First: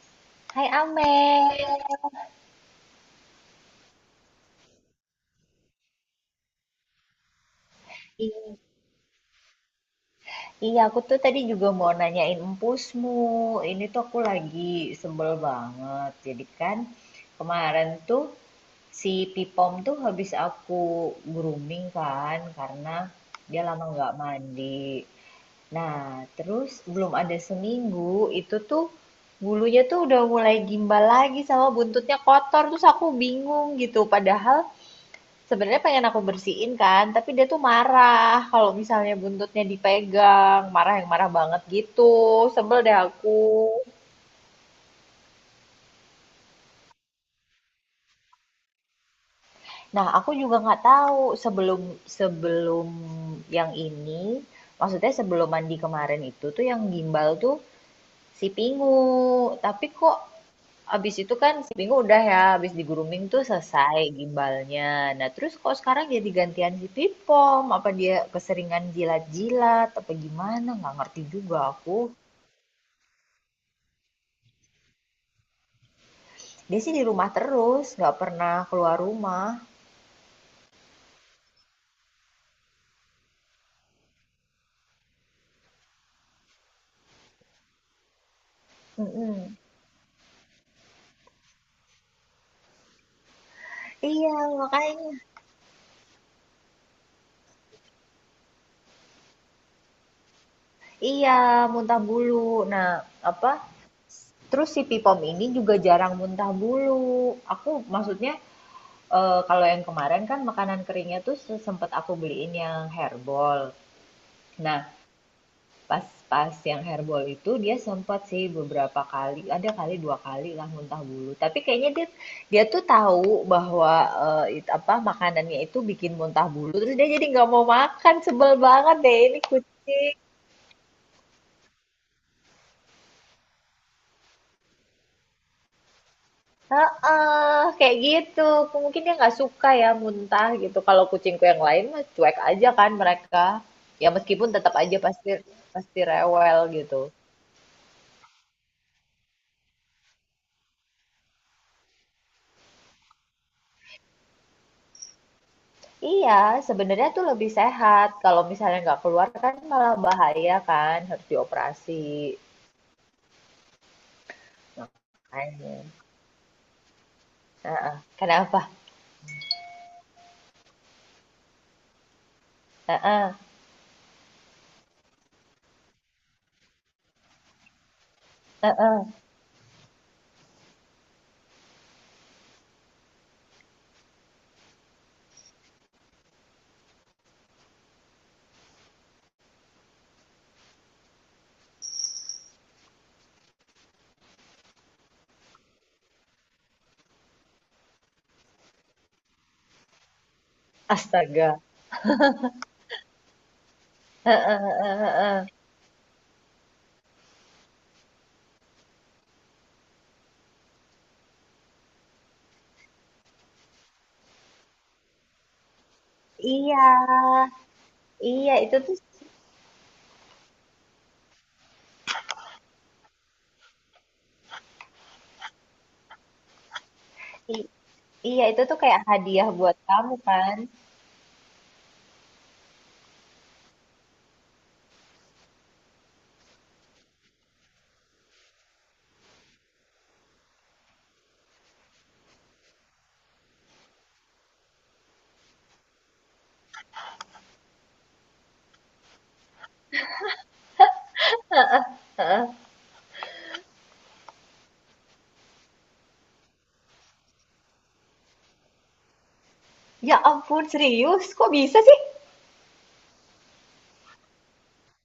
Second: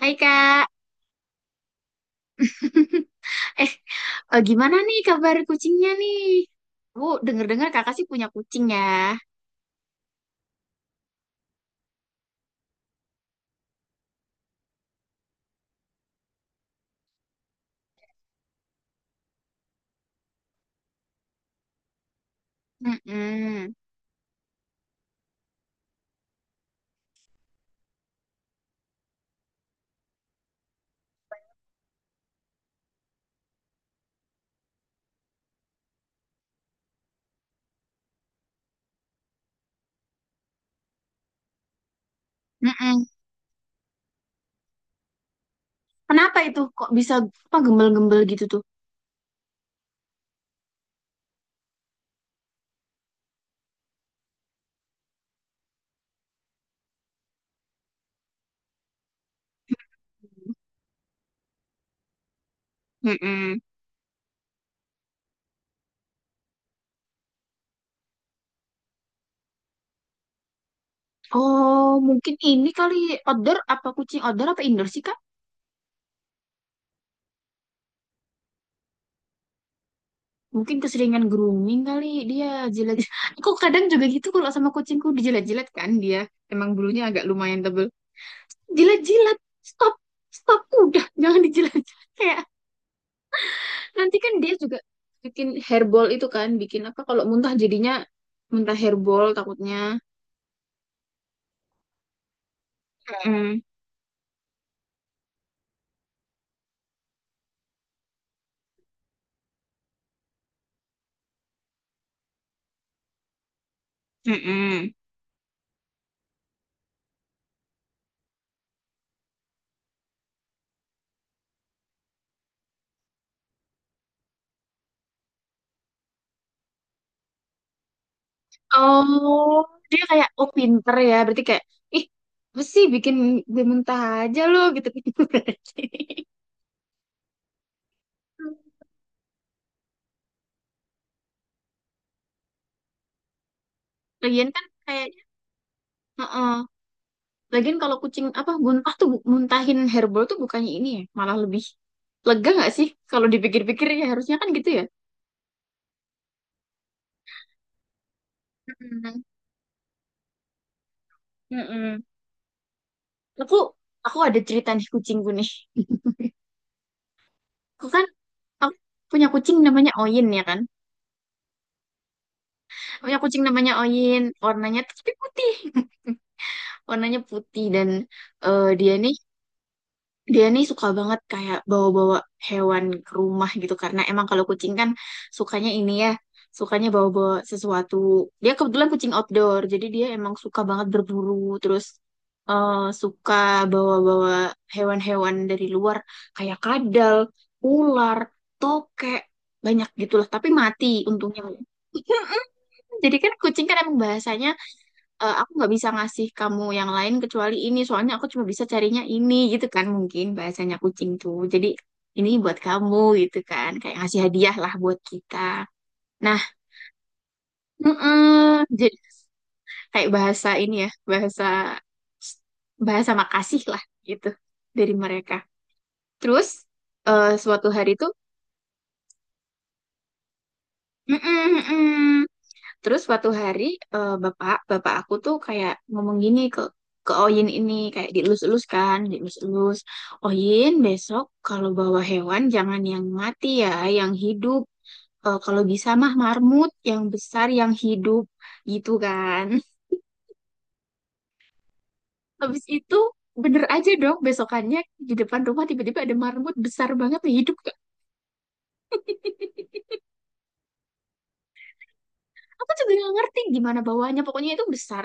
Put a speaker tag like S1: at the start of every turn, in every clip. S1: Hai, Kak.
S2: Hai Amel,
S1: eh Gimana nih kabar kucingnya nih? Bu, denger-dengar kakak sih punya
S2: I-
S1: kucing ya.
S2: iya aku tuh tadi juga mau nanyain empusmu. Ini tuh aku lagi sebel banget. Jadi kan kemarin tuh si Pipom tuh habis aku grooming kan karena dia
S1: Mm-mm.
S2: lama nggak mandi. Nah, terus belum ada seminggu itu tuh bulunya tuh udah mulai gimbal lagi sama buntutnya kotor. Terus aku bingung gitu. Padahal sebenarnya pengen aku bersihin kan, tapi dia tuh marah kalau misalnya buntutnya dipegang, marah yang marah banget gitu. Sebel deh
S1: Mm-mm.
S2: aku.
S1: Kenapa itu kok bisa apa gembel-gembel gitu tuh?
S2: Nah, aku juga nggak tahu sebelum sebelum yang ini, maksudnya sebelum mandi kemarin itu tuh yang gimbal tuh si Pingu. Tapi kok abis itu kan seminggu udah ya, abis di grooming tuh
S1: Mm-mm.
S2: selesai gimbalnya. Nah, terus kok sekarang jadi gantian si Pipom? Apa dia keseringan jilat-jilat? Apa gimana? Nggak ngerti juga
S1: Oh,
S2: aku.
S1: mungkin ini kali outdoor apa kucing outdoor apa indoor sih Kak?
S2: Dia sih di rumah terus, nggak pernah keluar rumah.
S1: Mungkin keseringan grooming kali dia jilat-jilat. Aku kadang juga gitu kalau sama kucingku dijilat-jilat kan dia. Emang bulunya agak lumayan tebel. Jilat-jilat,
S2: Mm-mm.
S1: stop, stop, udah jangan dijilat. Kayak, nanti kan
S2: Iya,
S1: dia juga
S2: makanya.
S1: bikin hairball itu kan, bikin apa kalau muntah jadinya muntah hairball takutnya.
S2: Iya, muntah bulu. Nah, apa?
S1: Mm-mm.
S2: Terus si Pipom ini juga jarang muntah bulu. Aku maksudnya kalau yang kemarin kan makanan keringnya tuh sempet aku beliin yang herbal. Nah,
S1: Mm-mm.
S2: Pas pas yang hairball itu dia sempat sih beberapa kali, ada kali 2 kali lah muntah bulu. Tapi kayaknya dia dia tuh tahu bahwa, eee, it apa, makanannya itu bikin muntah bulu, terus dia jadi nggak mau makan, sebel banget deh ini
S1: Oh, dia
S2: kucing.
S1: kayak, oh, pinter ya, berarti kayak, ih, apa sih bikin gue muntah aja lo gitu berarti.
S2: Heeh, kayak gitu. Mungkin dia nggak suka ya muntah gitu. Kalau kucingku yang lain mah cuek aja kan mereka. Ya meskipun
S1: Lagian kan
S2: tetap aja
S1: kayaknya,
S2: pasti pasti
S1: heeh.
S2: rewel gitu.
S1: Lagian kalau kucing apa muntah tuh muntahin hairball tuh bukannya ini ya, malah lebih lega nggak sih kalau dipikir-pikir ya harusnya kan gitu ya.
S2: Iya, sebenarnya tuh lebih sehat. Kalau misalnya nggak
S1: Mm-mm.
S2: keluar kan malah bahaya kan, harus
S1: Mm-mm.
S2: dioperasi.
S1: Aku aku ada cerita nih kucingku nih.
S2: Makanya.
S1: Aku
S2: Heeh.
S1: kan
S2: Kenapa?
S1: Aku punya kucing namanya Oyin ya kan. Punya
S2: Heeh,
S1: kucing namanya Oyin, warnanya tuh tapi putih. Warnanya putih dan eh, dia
S2: heeh.
S1: nih dia nih suka banget kayak bawa-bawa hewan ke rumah gitu karena emang kalau kucing kan sukanya ini ya, sukanya bawa-bawa sesuatu. Dia kebetulan kucing outdoor, jadi dia emang suka banget berburu, terus eh, suka bawa-bawa hewan-hewan dari luar kayak kadal, ular, tokek, banyak gitulah, tapi mati untungnya.
S2: Astaga.
S1: Jadi kan kucing kan emang
S2: Heeh,
S1: bahasanya,
S2: heeh,
S1: "Eh,
S2: heeh.
S1: aku nggak bisa ngasih kamu yang lain kecuali ini, soalnya aku cuma bisa carinya ini gitu kan mungkin bahasanya kucing tuh. Jadi ini buat kamu gitu kan, kayak ngasih hadiah lah buat kita. Nah,
S2: Iya, iya
S1: mm-mm.
S2: itu tuh
S1: Jadi kayak bahasa ini ya, bahasa bahasa makasih lah gitu dari mereka. Terus eh, suatu
S2: i-
S1: hari tuh,
S2: iya itu tuh kayak hadiah buat kamu kan.
S1: mm Terus suatu hari, bapak bapak aku tuh kayak ngomong gini ke Oyin ini, kayak dielus-elus kan, dielus-elus. Oyin besok kalau bawa hewan jangan yang mati ya, yang hidup. Eh, kalau bisa mah marmut yang besar yang hidup gitu kan. Habis itu bener aja dong, besokannya di depan rumah tiba-tiba ada marmut besar banget tuh, hidup.
S2: Ya ampun, serius? Kok bisa sih?
S1: Aku juga nggak ngerti gimana bawahnya, pokoknya itu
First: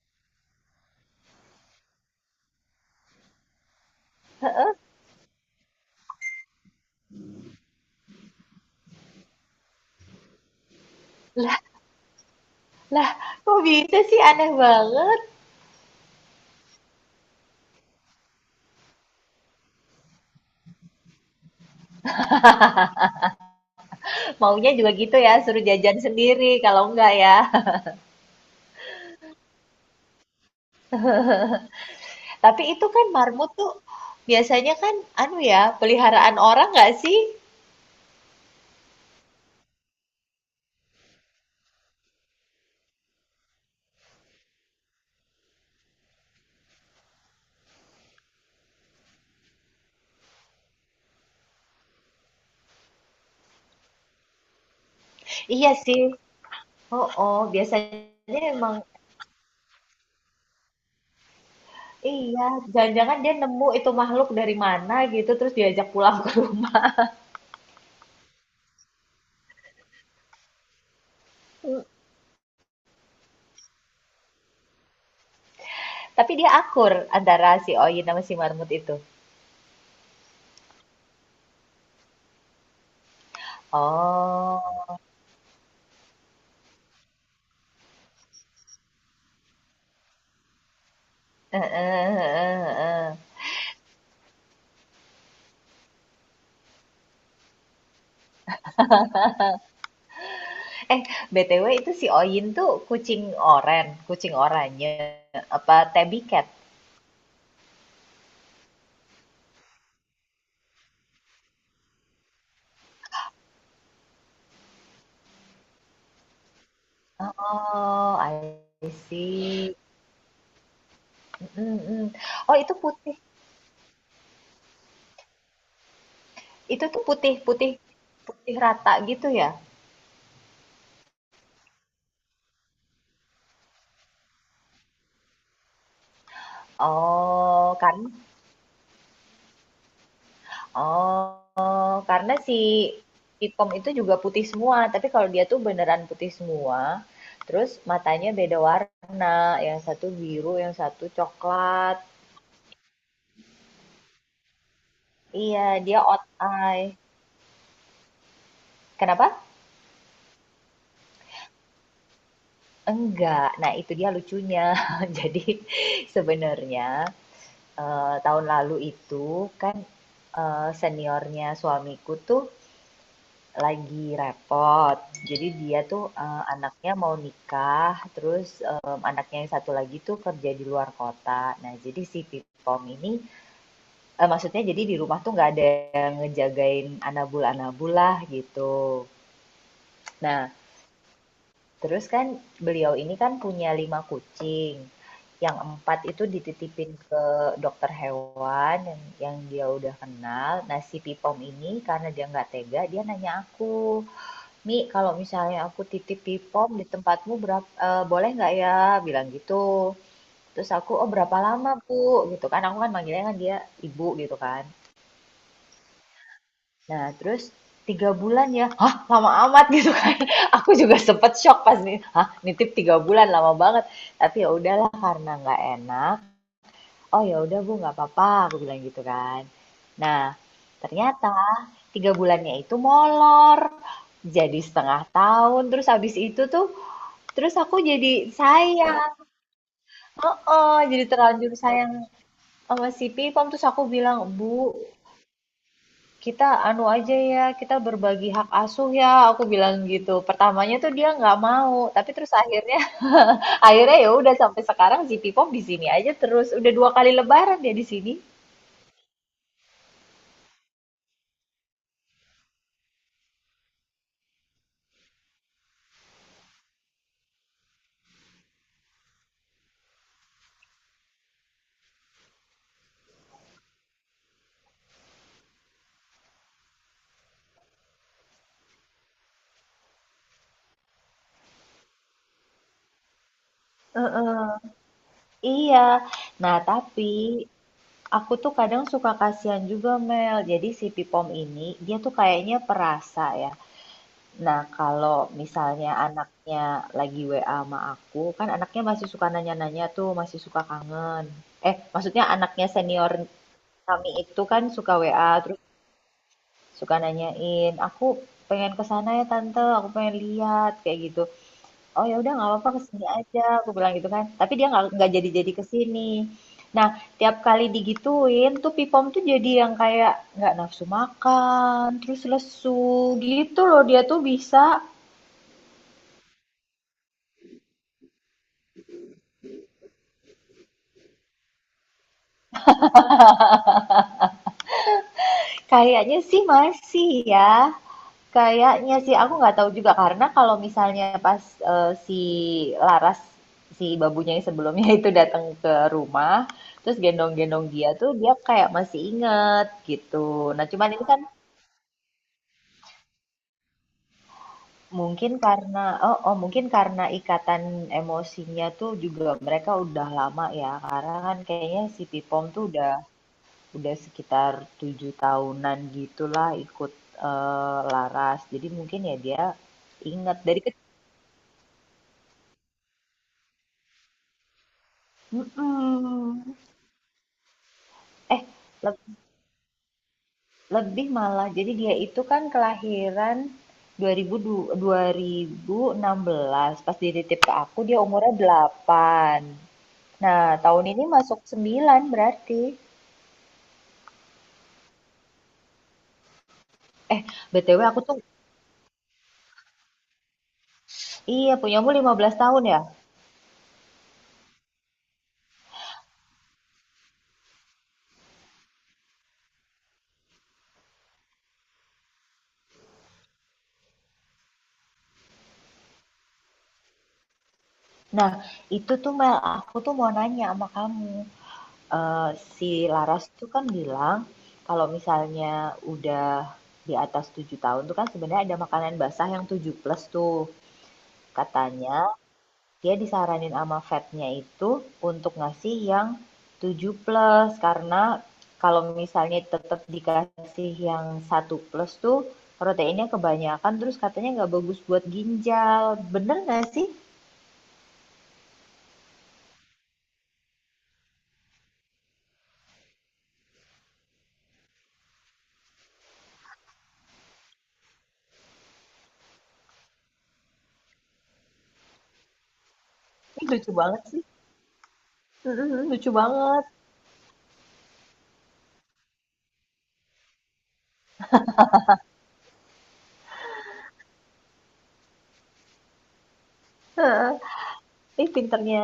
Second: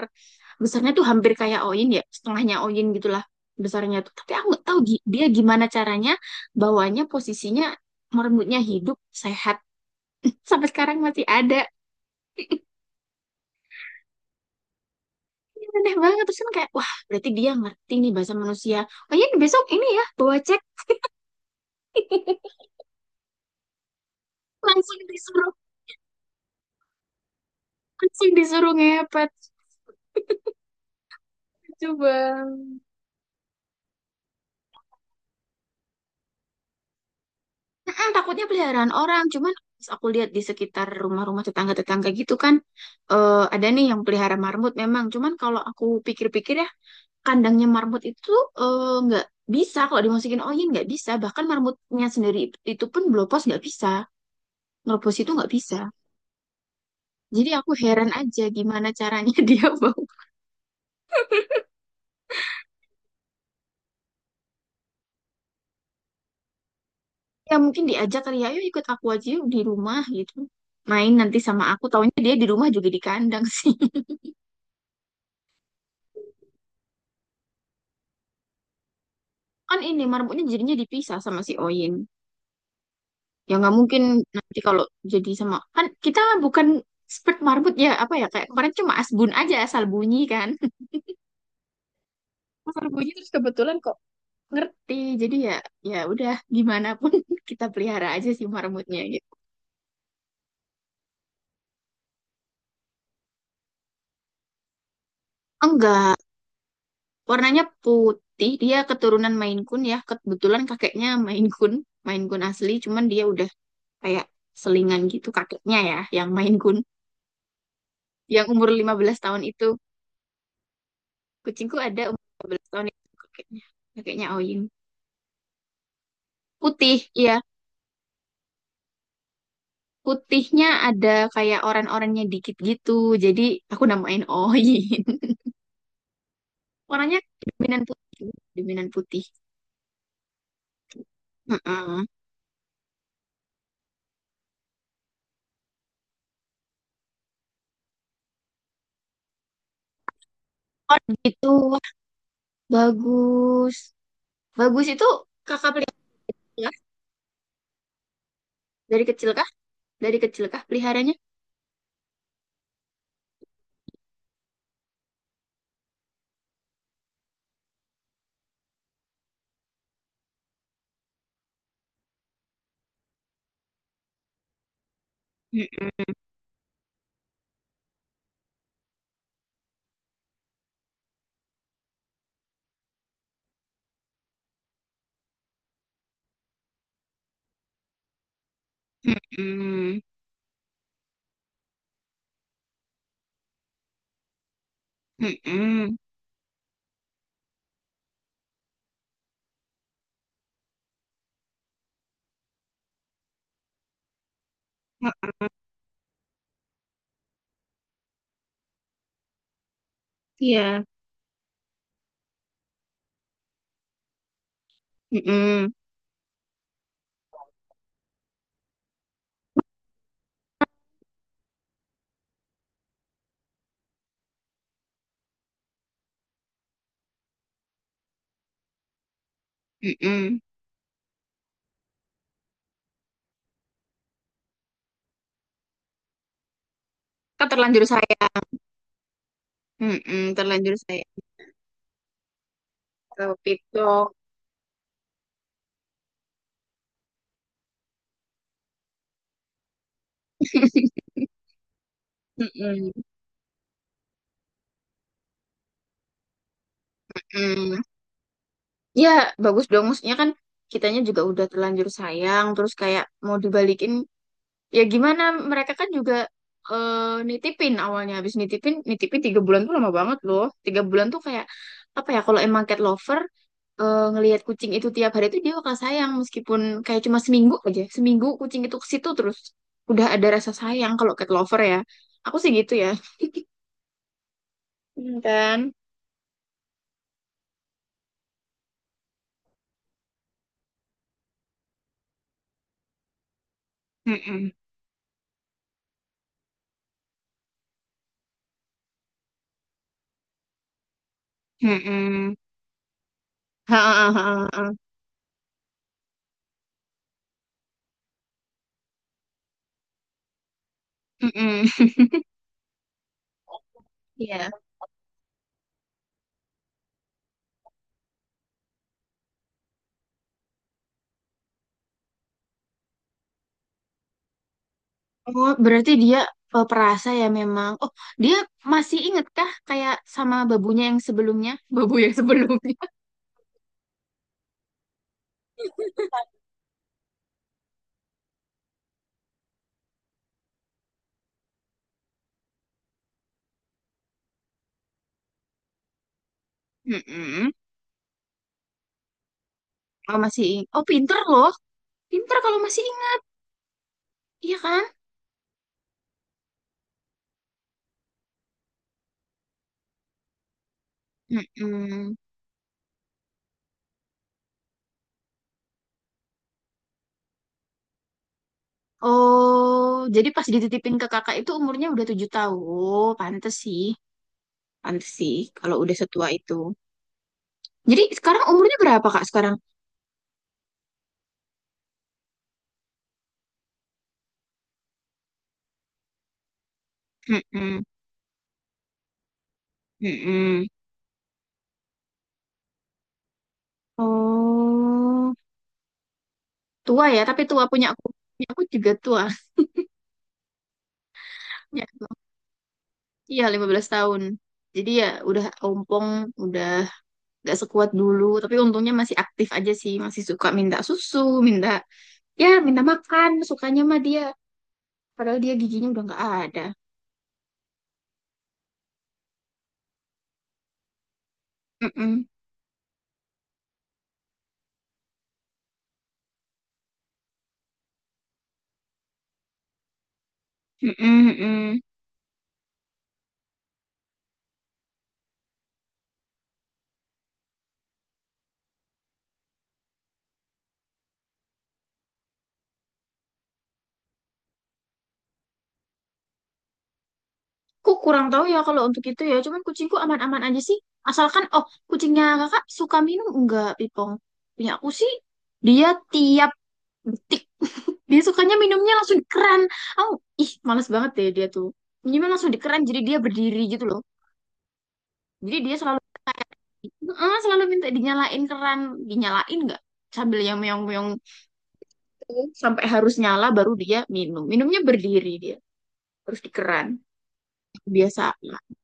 S1: besarnya tuh hampir kayak Oyin ya, setengahnya Oyin gitulah besarnya tuh, tapi aku nggak tahu dia gimana caranya bawahnya, posisinya merengutnya, hidup, sehat, sampai sekarang masih
S2: Lah,
S1: ada.
S2: lah, kok bisa sih? Aneh banget.
S1: Ini aneh banget, terus kan kayak, wah, berarti dia ngerti nih bahasa manusia, oh iya, besok ini ya, bawa cek.
S2: Maunya juga
S1: langsung
S2: gitu ya,
S1: disuruh
S2: suruh jajan sendiri kalau enggak ya.
S1: langsung disuruh ngepet coba.
S2: Tapi itu kan marmut tuh biasanya kan anu ya, peliharaan orang nggak sih?
S1: Mm-mm, takutnya peliharaan orang, cuman pas aku lihat di sekitar rumah-rumah tetangga-tetangga gitu kan, ada nih yang pelihara marmut memang. Cuman kalau aku pikir-pikir ya, kandangnya marmut itu, nggak bisa kalau dimasukin angin nggak bisa. Bahkan marmutnya sendiri itu pun blopos nggak bisa, ngeropos itu nggak
S2: Iya
S1: bisa.
S2: sih. Oh, oh,
S1: Jadi aku heran
S2: biasanya
S1: aja
S2: emang
S1: gimana caranya dia mau.
S2: iya, jangan-jangan dia nemu itu makhluk dari mana gitu terus diajak pulang ke rumah.
S1: Ya mungkin diajak kali ya, ayo ikut aku aja yuk di rumah gitu. Main nanti sama aku, taunya dia di rumah juga di kandang sih.
S2: Tapi dia akur antara si Oyin sama si marmut itu.
S1: Kan ini marmutnya jadinya dipisah sama si Oyin. Ya nggak mungkin nanti kalau
S2: Oh.
S1: jadi sama, kan kita bukan expert marbut ya, apa ya, kayak kemarin cuma asbun aja, asal bunyi kan.
S2: Eh, eh, eh,
S1: Asal bunyi
S2: eh.
S1: terus kebetulan kok ngerti. Jadi ya, ya udah, gimana pun kita pelihara aja sih marmutnya gitu.
S2: Eh, BTW itu si Oyin tuh kucing oren, kucing oranye apa
S1: Enggak,
S2: tabby cat?
S1: warnanya putih. Dia keturunan Maine Coon ya. Kebetulan kakeknya Maine Coon, Maine Coon asli, cuman dia udah kayak selingan gitu, kakeknya ya yang Maine Coon,
S2: Oh,
S1: yang
S2: I
S1: umur 15 tahun
S2: see.
S1: itu. Kucingku ada
S2: Mhm.
S1: umur lima
S2: Oh
S1: belas
S2: itu
S1: tahun itu
S2: putih,
S1: kakeknya. Kakeknya Oyin.
S2: itu
S1: Putih,
S2: tuh
S1: iya.
S2: putih putih putih rata gitu ya?
S1: Putihnya ada kayak orannya dikit gitu. Jadi aku namain Oin. Warnanya
S2: Oh
S1: dominan
S2: kan,
S1: putih, dominan putih.
S2: oh
S1: Heeh.
S2: karena si Ipom itu juga putih semua, tapi kalau dia tuh beneran putih semua, terus matanya beda warna, yang satu biru, yang
S1: Oh
S2: satu
S1: gitu. Wah,
S2: coklat.
S1: bagus. Bagus itu
S2: Iya,
S1: kakak pelihara
S2: dia out
S1: kah?
S2: eye.
S1: Dari kecil
S2: Kenapa?
S1: kah? Dari kecil kah peliharanya?
S2: Enggak. Nah, itu dia lucunya. Jadi sebenarnya tahun lalu itu kan seniornya suamiku tuh lagi repot. Jadi dia tuh
S1: Mm-mm.
S2: anaknya mau nikah, terus anaknya yang satu lagi tuh kerja di luar kota. Nah, jadi si Pipom ini maksudnya jadi di rumah tuh nggak ada yang ngejagain anabul-anabul lah gitu.
S1: Mm-mm.
S2: Nah, terus kan beliau ini kan punya 5 kucing. Yang
S1: Mm-mm.
S2: empat itu dititipin ke dokter hewan yang dia udah kenal. Nah, si Pipom ini karena dia nggak tega, dia nanya aku, Mi, kalau
S1: Oh.
S2: misalnya aku titip Pipom di tempatmu berapa, eh, boleh nggak ya? Bilang gitu. Terus
S1: Iya.
S2: aku, oh berapa lama Bu? Gitu kan, aku kan manggilnya kan dia ibu gitu kan.
S1: Mm-mm.
S2: Nah, terus 3 bulan ya, hah lama amat gitu kan. Aku juga sempet shock pas nih, hah nitip 3 bulan lama banget. Tapi ya udahlah karena nggak enak. Oh ya udah Bu nggak apa-apa, aku bilang gitu kan. Nah,
S1: Mm-mm.
S2: ternyata 3 bulannya itu molor. Jadi setengah tahun, terus habis itu tuh,
S1: Kan
S2: terus aku
S1: terlanjur
S2: jadi
S1: sayang.
S2: sayang.
S1: Mm-mm. Terlanjur
S2: Oh, jadi
S1: sayang.
S2: terlanjur sayang sama si
S1: Kalau
S2: Pipom. Terus aku
S1: pitok.
S2: bilang, Bu, "Kita anu aja ya, kita berbagi hak asuh ya," aku bilang gitu. Pertamanya tuh dia nggak mau, tapi terus akhirnya
S1: Mm-mm.
S2: akhirnya ya udah sampai sekarang si Pipom di sini aja terus. Udah 2 kali lebaran dia
S1: Mm-mm.
S2: di sini.
S1: Ya, bagus dong. Maksudnya kan kitanya juga udah terlanjur sayang, terus kayak mau dibalikin. Ya gimana, mereka kan juga eh, nitipin awalnya. Habis nitipin, 3 bulan tuh lama banget loh. 3 bulan tuh kayak, apa ya, kalau emang cat lover, ngelihat kucing itu tiap hari tuh dia bakal sayang. Meskipun kayak cuma seminggu aja. Seminggu kucing itu ke situ terus. Udah ada rasa sayang kalau cat lover ya. Aku sih gitu ya.
S2: Heeh,
S1: Hmm. Kan?
S2: iya. Nah, tapi aku tuh kadang suka kasihan juga Mel. Jadi si Pipom ini dia tuh kayaknya perasa ya.
S1: Mm-mm.
S2: Nah, kalau misalnya anaknya lagi WA sama aku, kan anaknya masih suka nanya-nanya tuh, masih suka kangen. Eh, maksudnya
S1: Mm-mm.
S2: anaknya senior
S1: Ha, ha,
S2: kami
S1: ha,
S2: itu
S1: ha,
S2: kan
S1: ha.
S2: suka WA, terus suka nanyain, aku pengen ke sana ya tante, aku pengen lihat, kayak gitu. Oh
S1: Mm-mm.
S2: ya udah nggak apa-apa kesini aja, aku bilang gitu kan.
S1: Iya.
S2: Tapi dia nggak jadi-jadi kesini. Nah, tiap kali digituin tuh Pipom tuh jadi yang kayak nggak nafsu makan, terus lesu gitu loh dia tuh bisa.
S1: Oh, berarti dia, perasa ya memang. Oh, dia masih inget kah kayak sama babunya yang sebelumnya? Babu yang sebelumnya.
S2: Kayaknya sih masih ya. Kayaknya sih aku nggak tahu juga karena kalau misalnya pas, si Laras, si babunya yang sebelumnya itu datang ke rumah, terus
S1: Mm-mm.
S2: gendong-gendong dia tuh dia kayak masih inget
S1: Oh, masih
S2: gitu. Nah
S1: inget. Oh,
S2: cuman ini
S1: pinter
S2: kan
S1: loh. Pinter kalau masih inget, iya kan?
S2: mungkin karena oh mungkin karena ikatan emosinya tuh juga mereka udah lama ya, karena kan kayaknya si
S1: Mm-mm.
S2: Pipom tuh udah sekitar 7 tahunan gitulah ikut Laras. Jadi mungkin ya dia
S1: Oh, jadi
S2: ingat
S1: pas
S2: dari kecil.
S1: dititipin ke kakak itu umurnya udah 7 tahun. Oh, pantes sih. Pantes sih kalau udah setua itu. Jadi sekarang
S2: Eh,
S1: umurnya
S2: le-
S1: berapa, Kak, sekarang?
S2: lebih malah. Jadi dia itu kan kelahiran 2000, 2016. Pas dititip ke aku
S1: Mm-mm.
S2: dia umurnya 8. Nah,
S1: Mm-mm.
S2: tahun ini masuk 9 berarti.
S1: Oh, tua ya.
S2: Eh,
S1: Tapi tua
S2: BTW
S1: punya
S2: aku
S1: aku.
S2: tuh
S1: Punya aku juga tua.
S2: iya
S1: Ya.
S2: punyamu 15 tahun ya.
S1: Iya, 15 tahun. Jadi ya udah ompong, udah gak sekuat dulu. Tapi untungnya masih aktif aja sih. Masih suka minta susu, minta, minta makan. Sukanya mah dia. Padahal dia giginya udah gak ada.
S2: Nah, itu tuh Mel, aku tuh mau nanya sama kamu.
S1: Mm-mm.
S2: Eee, si Laras tuh kan bilang, kalau misalnya udah di atas 7 tahun tuh kan sebenarnya ada makanan basah yang tujuh plus tuh.
S1: Mm-mm, mm-mm.
S2: Katanya dia disaranin sama vetnya itu untuk ngasih yang tujuh plus karena kalau misalnya tetap dikasih yang satu plus tuh proteinnya kebanyakan, terus katanya nggak bagus buat ginjal. Bener nggak sih?
S1: Aku kurang tahu ya kalau untuk itu ya. Cuman kucingku aman-aman aja sih. Asalkan, oh, kucingnya kakak suka minum enggak, Pipong? Punya aku sih, dia tiap detik. Dia sukanya minumnya langsung di keran. Oh, ih, males banget deh dia tuh. Minumnya langsung di keran, jadi dia
S2: Ini
S1: berdiri
S2: lucu
S1: gitu loh.
S2: banget sih.
S1: Jadi
S2: Mhm
S1: dia
S2: mhm,
S1: selalu
S2: lucu
S1: kayak,
S2: banget.
S1: "Eh, selalu minta dinyalain keran. Dinyalain enggak?" Sambil yang meong-meong gitu, sampai harus nyala baru dia minum. Minumnya berdiri dia. Terus di keran.
S2: Heeh. Ih,
S1: Biasa.
S2: pinternya.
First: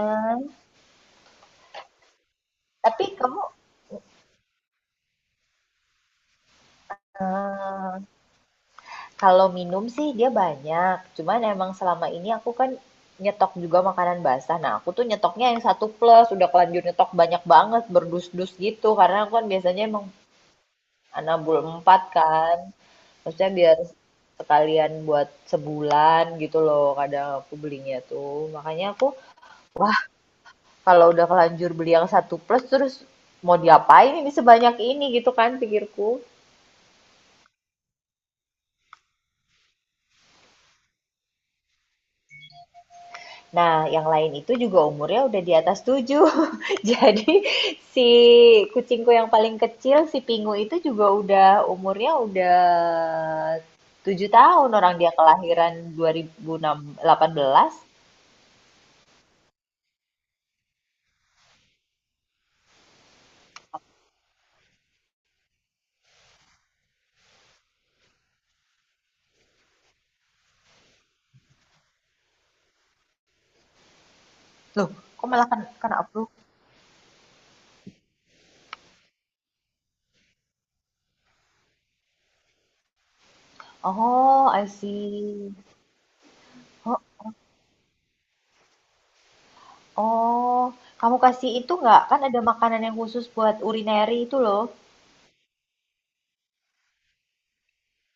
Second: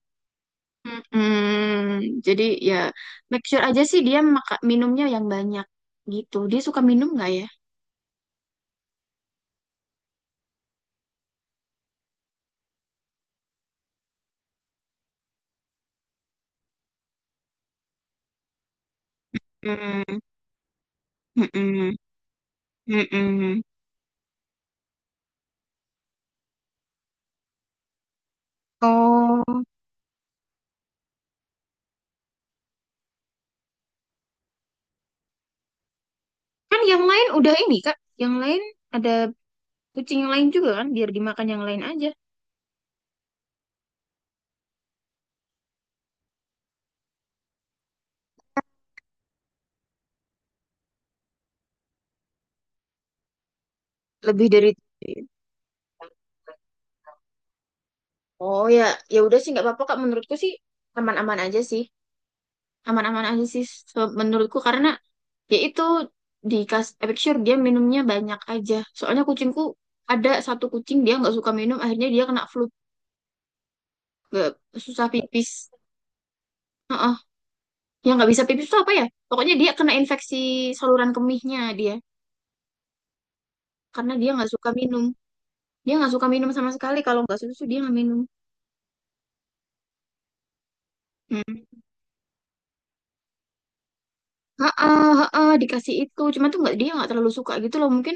S1: Mm-mm. Jadi ya,
S2: Tapi kamu
S1: make sure aja sih dia minumnya yang banyak gitu. Dia suka minum nggak ya?
S2: Eee, Kalau minum sih dia banyak, cuman emang selama ini aku kan nyetok juga makanan basah. Nah, aku tuh nyetoknya yang satu plus, udah kelanjur nyetok banyak banget, berdus-dus gitu. Karena aku kan biasanya emang
S1: Mm.
S2: nabung
S1: Mm-mm.
S2: 4 kan, maksudnya
S1: Mm-mm.
S2: biar sekalian buat sebulan gitu loh, kadang aku belinya tuh. Makanya aku
S1: Oh,
S2: kalau udah kelanjur beli yang satu plus, terus mau diapain ini sebanyak ini gitu kan pikirku.
S1: kan yang lain udah ini Kak. Yang lain ada kucing yang lain juga kan, biar dimakan yang lain aja.
S2: Nah, yang lain itu juga umurnya udah di atas tujuh. Jadi si kucingku yang paling kecil, si Pingu itu juga udah umurnya udah 7
S1: Lebih dari.
S2: tahun. Orang dia kelahiran 2018.
S1: Oh ya, ya udah sih nggak apa-apa Kak. Menurutku sih aman-aman aja sih. Aman-aman aja sih menurutku karena yaitu, make sure dia minumnya banyak aja, soalnya kucingku ada satu kucing dia nggak suka minum, akhirnya dia kena flu, nggak,
S2: Loh,
S1: susah
S2: kok malah
S1: pipis.
S2: kan kena flu?
S1: Heeh. Yang nggak bisa pipis itu apa ya, pokoknya dia kena infeksi saluran kemihnya dia, karena dia
S2: Oh,
S1: nggak
S2: I
S1: suka minum
S2: see.
S1: dia nggak suka minum sama sekali,
S2: Oh,
S1: kalau nggak susu dia nggak minum.
S2: oh. Kamu kasih itu
S1: Hmm.
S2: nggak? Kan ada makanan yang khusus buat urinary itu loh.
S1: Heeh, heeh, dikasih itu cuma tuh nggak, dia nggak terlalu suka gitu loh, mungkin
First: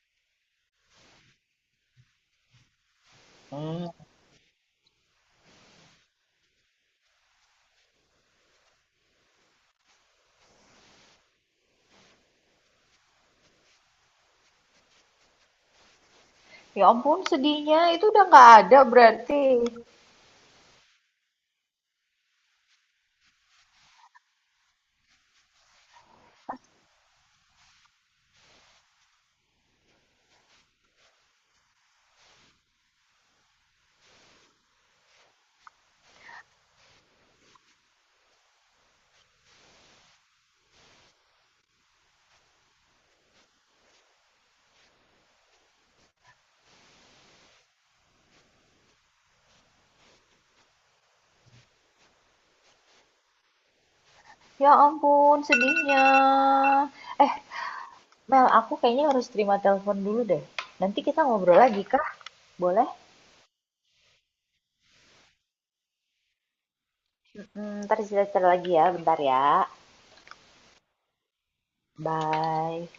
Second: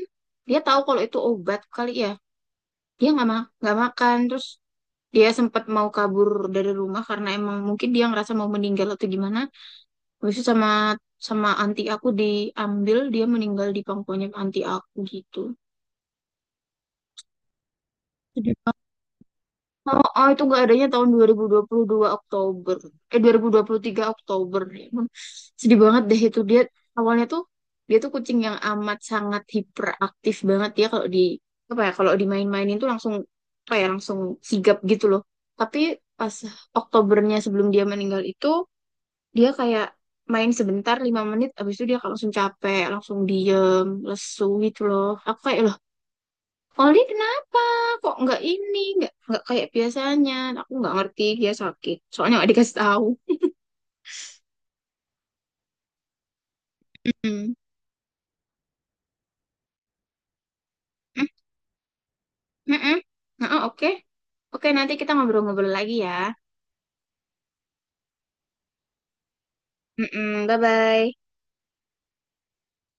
S1: dia tahu kalau itu obat kali ya, dia nggak
S2: Hmm.
S1: makan terus. Dia sempat mau kabur dari rumah karena emang mungkin dia ngerasa mau meninggal atau gimana, habis itu sama sama anti aku diambil, dia meninggal di pangkuannya anti aku gitu.
S2: Ya ampun, sedihnya itu udah nggak ada berarti.
S1: Oh, oh, itu nggak adanya tahun dua 2022 Oktober. Eh, dua 2023 Oktober. Ya ampun, sedih banget deh itu. Dia awalnya tuh, dia tuh kucing yang amat sangat hiperaktif banget. Ya kalau apa ya, kalau dimain-mainin tuh langsung, apa ya, langsung sigap gitu loh. Tapi pas Oktobernya sebelum dia meninggal itu, dia kayak main sebentar, 5 menit, abis itu dia langsung capek, langsung diem, lesu gitu loh. Aku kayak, Oli kenapa? Kok nggak ini? Nggak kayak biasanya. Aku nggak ngerti dia sakit. Soalnya nggak dikasih tahu.
S2: Ya ampun, sedihnya. Eh,
S1: Mm.
S2: Mel, aku kayaknya harus terima telepon dulu deh. Nanti kita
S1: Mm,
S2: ngobrol lagi, kah?
S1: mm,
S2: Boleh?
S1: mm. Nah, oh, oke. Oke, nanti kita ngobrol-ngobrol lagi ya.
S2: Mm, ntar cerita-cerita lagi ya, bentar ya.
S1: Mm-mm, bye-bye.
S2: Bye.